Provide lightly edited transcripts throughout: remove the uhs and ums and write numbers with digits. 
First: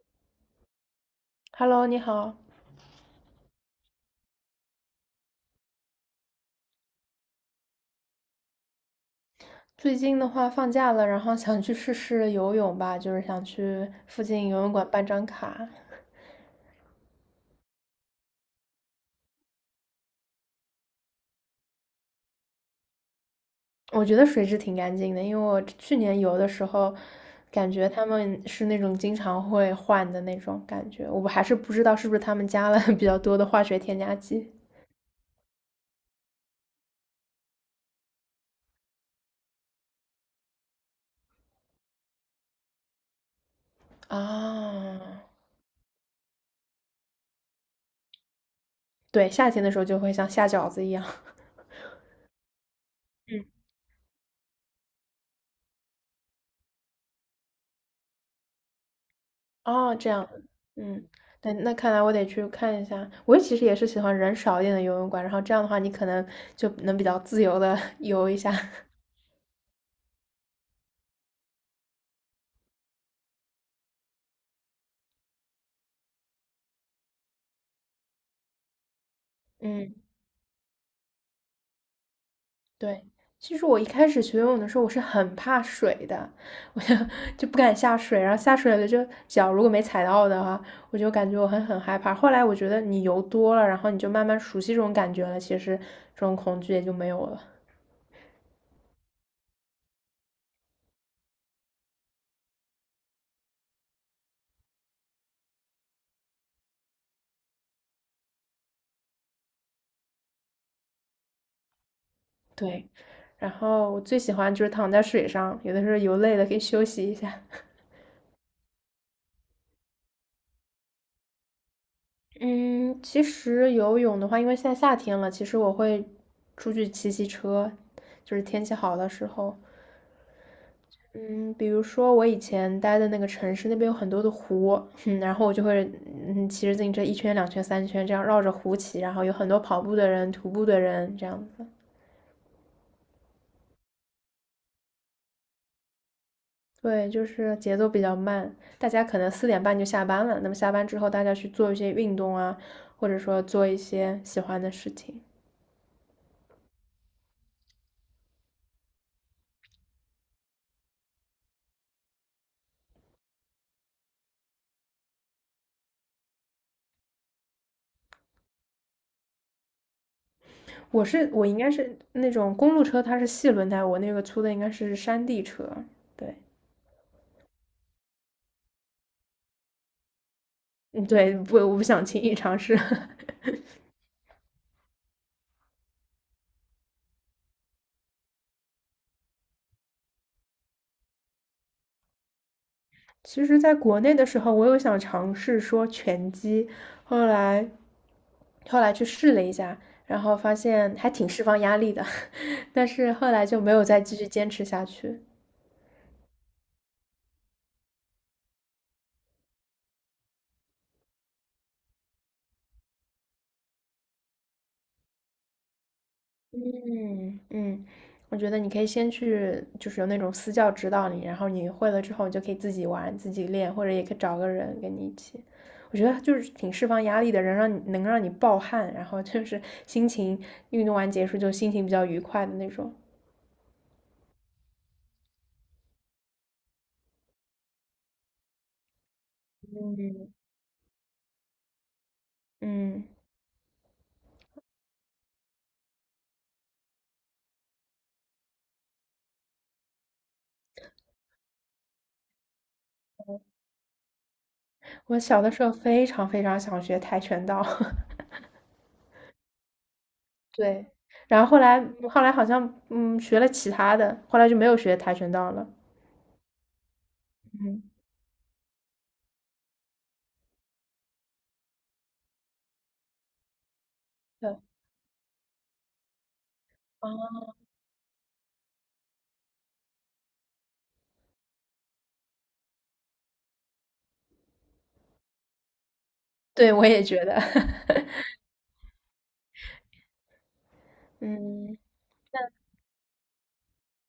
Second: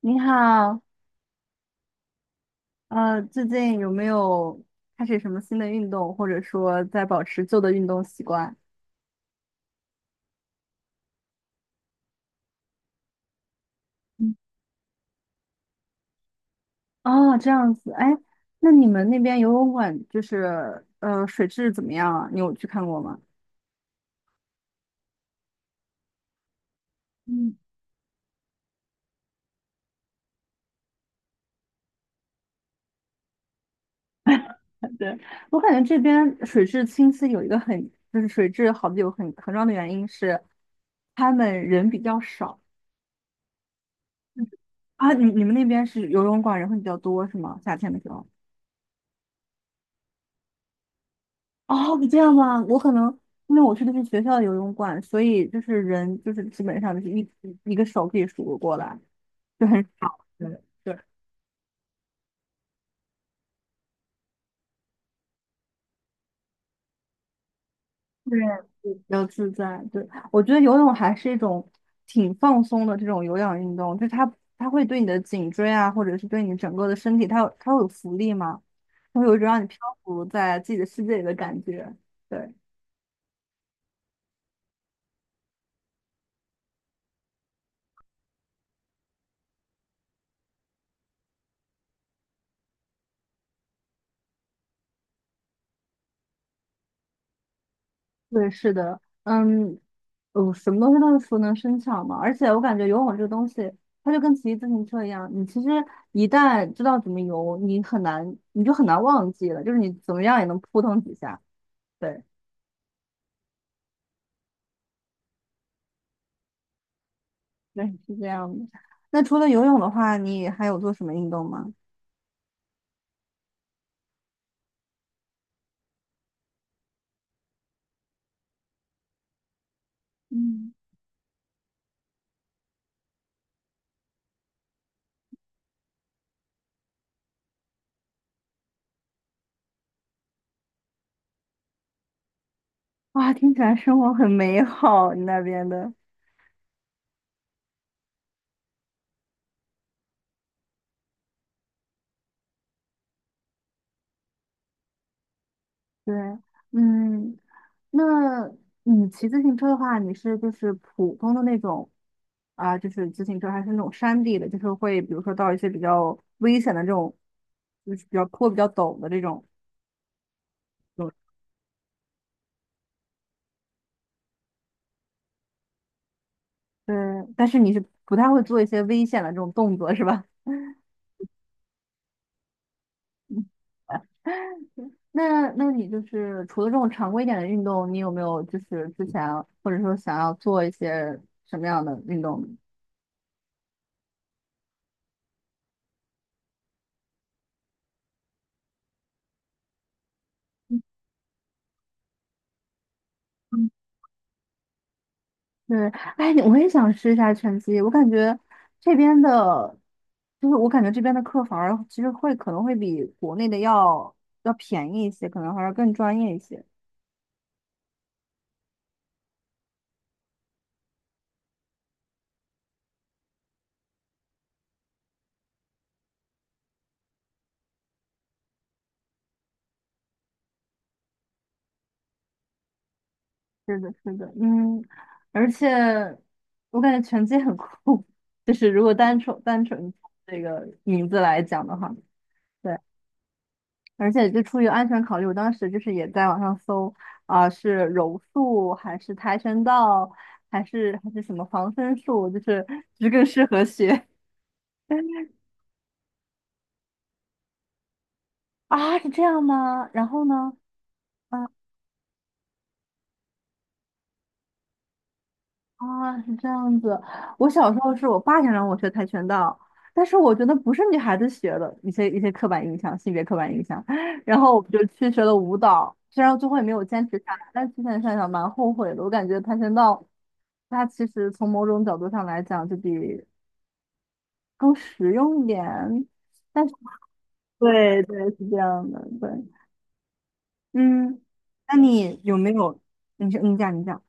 你好，Hello，你好。最近有没有开始什么新的运动，或者说在保持旧的运动习惯？最近的话放假了，然后想去试试游泳吧，就是想去附嗯。近游泳馆办张卡。哦，这样子，哎，那你们那边游泳馆就是水质怎么样啊？你有去看过吗？我觉得水质挺干净的，因为我去年游的时候，嗯，感觉他们是那种经常会换的那种感觉。我还是不知道是不是他们加了 比较多的化学添加剂对，我感觉这边水质清晰有一个就是水质好的有很重要的原因是，他们人比较少。啊。你啊。你们那边是游泳馆人会比较多是吗？夏天的时候？对，夏天的时候就会像下饺子一样。哦，这样吗？我可能嗯。因为我去的是学校的游泳馆，所以就是人就是基本上就是一个手可以数得过来，就很哦，这少。样，对。对，嗯，那看来我得去看一下。我其实也是喜欢人少一点的游泳馆，然后这样的话，你可能就能比较自由的 游一对，下。就比较自在。对，我觉得游泳还是一种挺放松的这种有氧运动，就是它会对你的颈椎啊，或者是对你整个的身体，它会有浮力嘛，它会有一种让你漂嗯，浮在自己的世界里的感觉。对。对。其实我一开始学游泳的时候，我是很怕水的，我就 就不敢下水，然后下水了就脚如果没踩到的话，我就感觉我很害怕。后来我觉得你游多了，然后你就慢慢熟悉这种感觉了，其实这种恐惧也就没有了。对，是的，嗯，什么东西都是熟能生巧嘛。而且我感觉游泳这个东西，它就跟骑自行车一样，你其实一旦知道怎么游，你就很难忘记了，就是你怎么样也能扑腾几下。对，对，然后我最喜欢就是躺在水上，有的时候游累了可以休息一下。对，是这样的。那除了游泳的话，你还有做什么运动吗？嗯，其实游泳的话，因为现在夏天了，其实我会出去骑骑车，就是天气好的时候。嗯，嗯，比如说我以前待的那个城市，那边有很多的湖，嗯，然后我就会骑着自行车一圈、两圈、三圈这样绕着湖骑，然后有很多跑步的人、徒步的人这样子。哇，听起来生活很美好，你那边的。对，就是节奏比较慢，大家可能4:30就下班了。那么下班之后，大家去做一些运动啊，或者说做一些喜欢的事情。对，嗯，那你骑自行车的话，你是就是普通的那种就是自行车，还是那种山地的，就是会比如说到一些比较危险的这种，就是比较坡比较陡的这种，我是 我应该是那种公路车，它是细轮胎，我那个粗的应该是山地车。对，对，但是你是不太会做一些危险的这种动作，是吧？嗯，对，不，我不想轻易尝试。嗯。那那你就是除了这种常规一点的运动，你有没有就是之前或者说想要做一些什么样的运动呢？其实，在国内的时候，我有想尝试说拳击，后来后来去试了一下，然后发现还挺释放压力的，但是后来就没有再继续坚持下去。对，哎，我也想试一下拳击。我感觉这边的，就是我感觉这边的课反而其实会可能会比国内的要便宜一些，可能还要更专业一些。嗯嗯，我觉得你可以先去，就是有那种私教指导你，然后你会了之后，你就可以自己玩、自己练，或者也可以找个人跟你一起。我觉得就是挺释放压力的，人让你能让你暴汗，然后就是心情运动完结束就心情比较愉快的那种。是的，是的，嗯，而且我感觉拳击很酷，就是如果单纯这个名字来讲的话，对。嗯，而且就出于安全考虑，我当时就是也在网上搜是柔术还是跆拳道，还是什么防身术，就是更适合学 我 小的时候非常非常想学跆拳道，啊，是这样吗？然后呢？对，然啊。后后来好像学了其他的，后来就没有学跆拳道了。啊，是这样子。我小时嗯，候是我爸想让我学跆拳道，但是我觉得不是女孩子学的，一些刻板印象，性别刻板印象。然后对，我就去学了舞蹈，虽然最后也没有坚啊，持下来，但之前想想蛮后悔的。我感觉跆拳道，它其实从某种角度上来讲，就比更实用一点。但对，是，我也觉得，对对，是这样的，对，嗯，那嗯。你有没有？你是你讲。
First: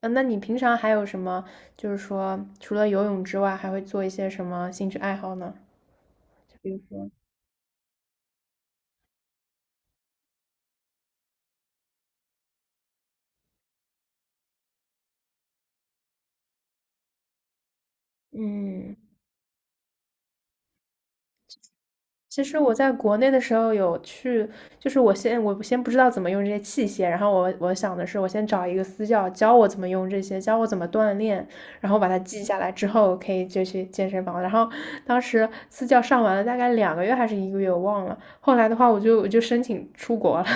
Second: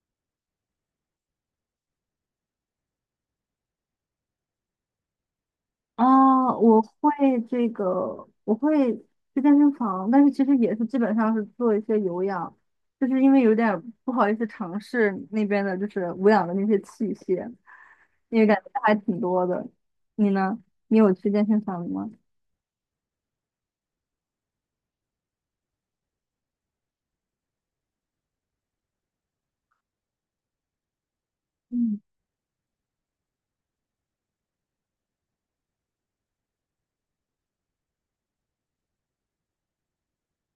嗯，那你平常还有什么，就是说除了游泳之外，还会做一些什么兴趣爱好呢？啊，就比如我会说，我会去健身房，但是其实也是基本上是做一些有氧，就是因为有点儿不好意思尝试那边的，就是无氧的那些器械，因为感觉还嗯，挺多的。你呢？你有去健身房吗？其实我在国内的时候有去，就是我先不知道怎么用这些器械，然后我想的是我先找一个私教教我怎么用这些，教我怎么锻炼，然后嗯，把它记下来之后可以就去健身房。然后当时私教上完了大概2个月还是1个月，我忘了。后来的话我就申请出国了，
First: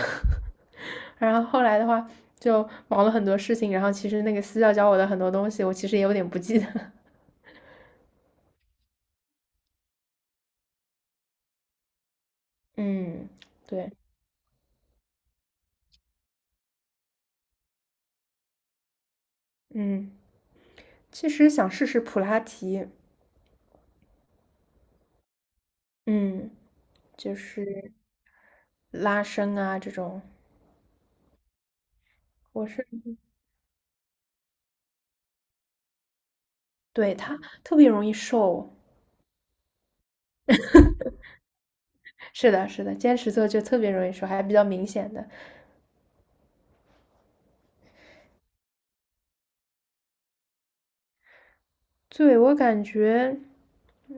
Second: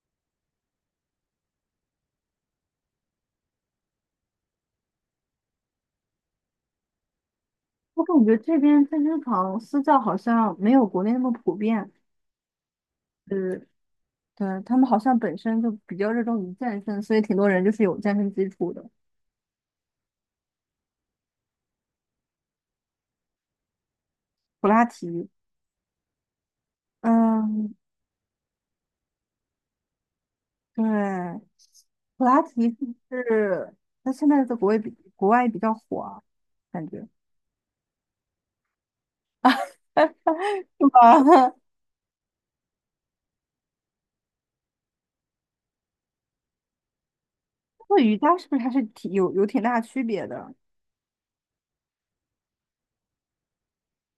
然后后来的话就忙了很多事情，然后其实那个私教教我的很多东西我其实也有点不记得。我感觉这边健身房私教好像没有国内那么普遍，嗯，就是对，对，他们好像本身就比较热衷于健身，所以挺多人就是有健身基础的，嗯，其实想试试普拉提。普拉提。嗯，就嗯，是拉伸啊这种，对，普拉我提是是不是那现在在国外比较火啊？感觉 对它特别容易瘦。是吧？是的，是的，坚持做就特别容易瘦，还比较明显的。那瑜伽是不是还是挺有有挺大区别的？对，我感觉，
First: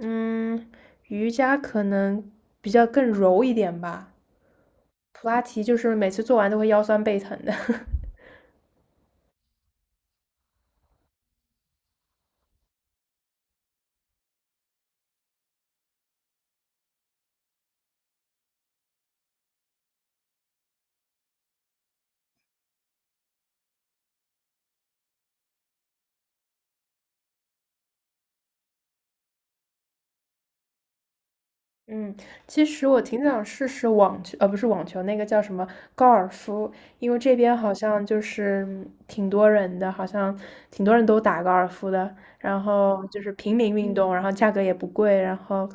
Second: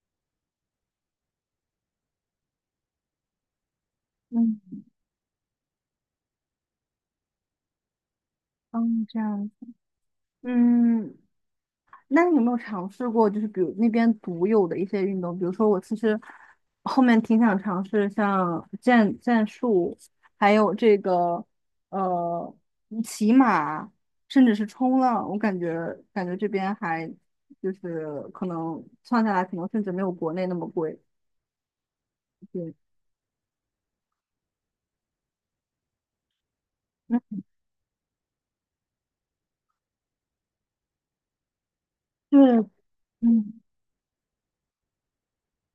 嗯，瑜伽可能比较更柔一点吧，嗯，普拉提就是每次做完都会腰酸背疼的。哦，这样，嗯，那你有没有尝试过，就是比如那边独有的一些运动？比如说，我其实后面挺想尝试像剑术，还有这个呃骑马，甚至是冲浪。我感觉这边还就是可能算下来，可能甚至没有国内那么贵。嗯，其对，实我挺想试试网球，不是网球，那个叫什么高尔夫，因为这嗯，边好像就是挺多人的，好像挺多人都打高尔夫的，对，然后就是平嗯。民运动，然后价格也不贵，然后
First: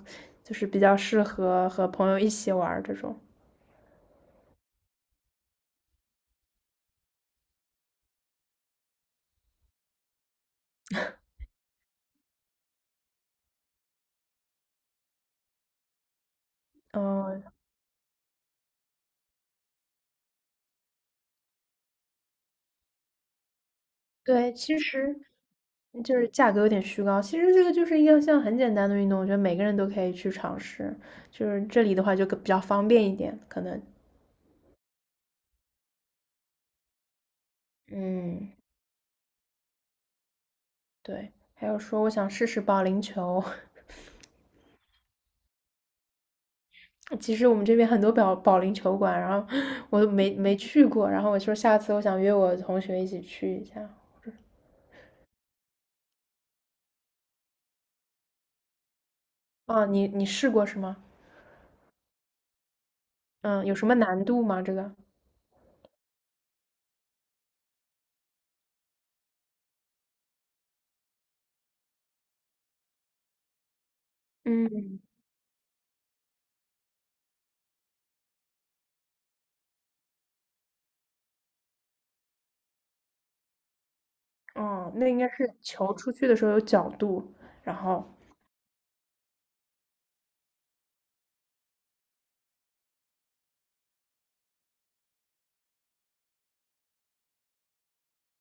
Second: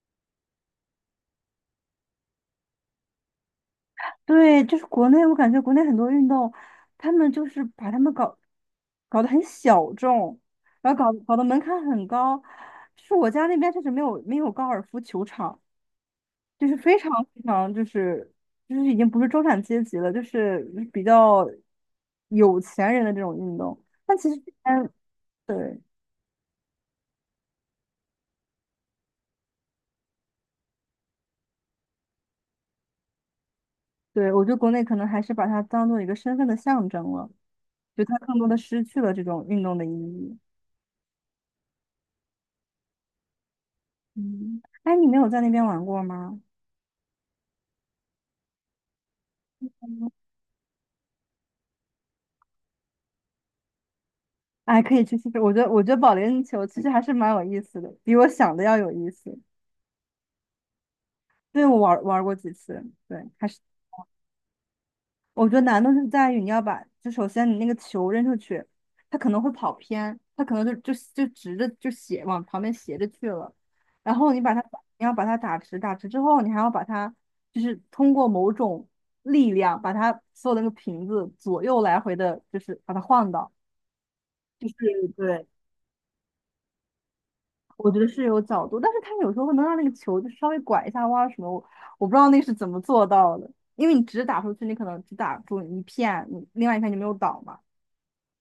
就是比较适合和朋友一起玩儿这种。对，就是国内，我感觉国内很多运动，他们就是把他们搞得很小众，然后搞得门槛很高。就是我家那边确实没有高尔夫球场，就是非常非嗯，常就是就是已经不是中产阶级了，就是比较有钱人的这种运动。但其实这对，其边，实对就是价格有点虚高，其实这个就是一个像很简单的运动，我觉得每个人都可以去尝试，就是这里的话就更比较方便一点，可能，对，我觉得国内可能还是把它当做一个身份的象征了，就它更多嗯。的失去了这种运动的意义。对，还有说我想试试保龄球，嗯，哎，你没有在那边玩过吗？其实我们这边很多保龄球馆，然后我都没去过，然后我说下次我想约我同学一起去一下。哎，可以去试试。我觉得保龄球其实还是蛮有意思的，比我想的要有意思。啊，你试过是吗？对，我玩过几次，对，还是嗯，有什么难度吗？这个？我觉得难度是在于你要把，就首先你那个球扔出去，它可能会跑偏，它可能就直着就斜往旁边斜着去了，然后你把它打嗯，你要把它打直，打直之后，你还要把它就是通过某种力量把它所有的那个瓶子左右来回的，就是把它晃到，就哦，是那应该对。是球出去的时候有角度，然我觉后得是有角度，但是他有时候会能让那个球就稍微拐一下弯儿什么，我不知道那是怎么做到的，因为你只打出去，你可能只打中一片，你另外一片就没有倒嘛。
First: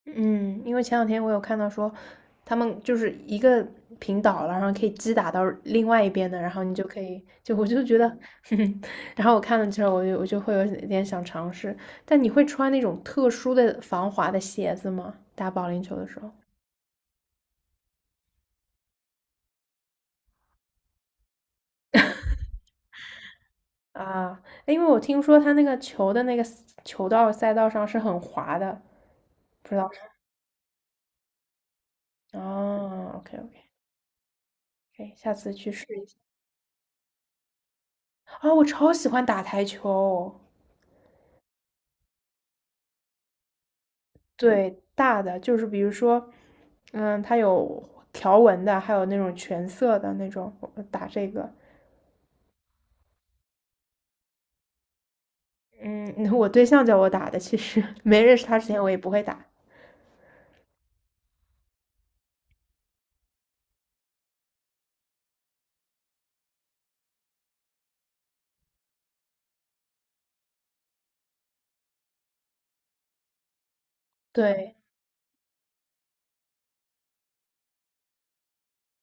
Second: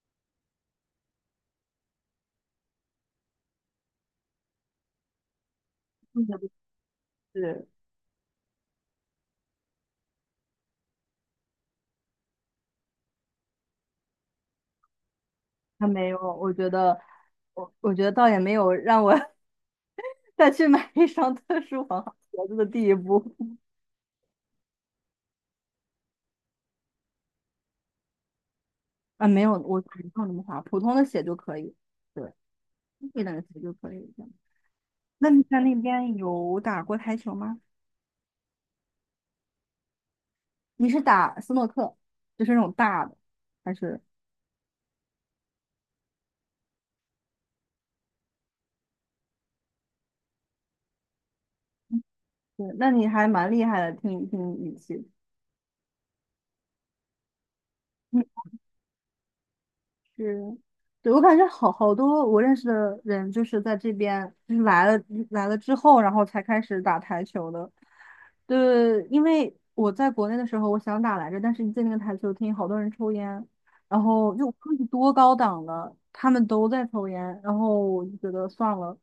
嗯，因为前两天我有看到说，他们就是一个平倒了，然后可以击打到另外一边的，嗯。然后你就可以，就就是我就觉得，哼，然后我看了之后，我就会有点想尝试。但你会穿那种特殊的防滑的鞋子吗？打保龄他球的没有，时候我觉得倒也没有让我 再去买一双特殊防滑鞋子的地步。啊，因为我听说他那个球的那个球道赛道上是很滑的，啊，没有，不知我道没有那么滑，普通的鞋就可以，对，哦贵点，OK 的 OK，鞋就可以这样。可以，那下你次在去那试一边下。有打过台球吗？啊，我超喜欢打台球。你是打斯诺克，就是那种大的，还是？对，大的就是比如说，嗯，它有条纹的，还有那种全色的那种，我打这个。对，那你还蛮厉害的，听听语气，嗯，我对象叫我打的，其实 嗯，没认识他之前我也不会打。是，对，我感觉好好多我认识的人就是在这边，就是来了之后，然后才开始打台球的。对，因为我在国内的时候，我想打来着，但是一进那个台球厅，好多人抽烟，然后又科对技多高档的，他们都在抽烟，然后我就觉得算了。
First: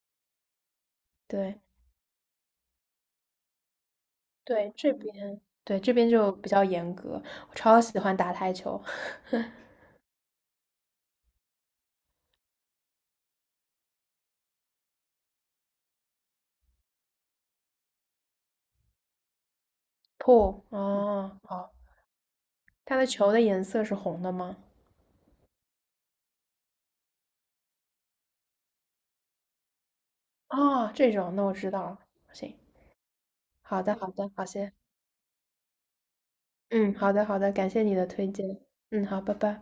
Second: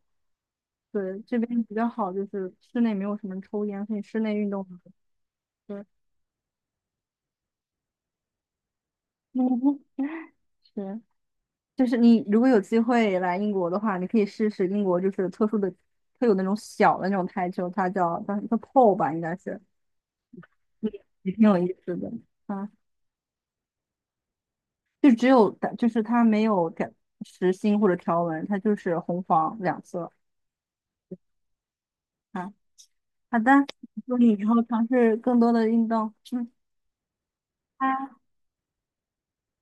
对，这对边比较好，就是室内没有什么抽烟，所以室内运动对，很多。这边对对，这边就比较严格，我超喜欢打台球。是。就是你如果有机会来英国的话，你可以试试英国就是特殊的、特有那种小的那种台球，它叫 pole 吧，应该是，pool 嗯。也哦，挺有意好，思的。啊，它的球的颜色是红的吗？就只有就是它没有改实心或者条纹，它就是红黄两色。哦，这种，那我知道了。啊，行，好的，好的好祝你的，好以后些，尝试更多的运动。嗯，嗯，好的好的，感谢你的拜。推荐。嗯，好，拜拜。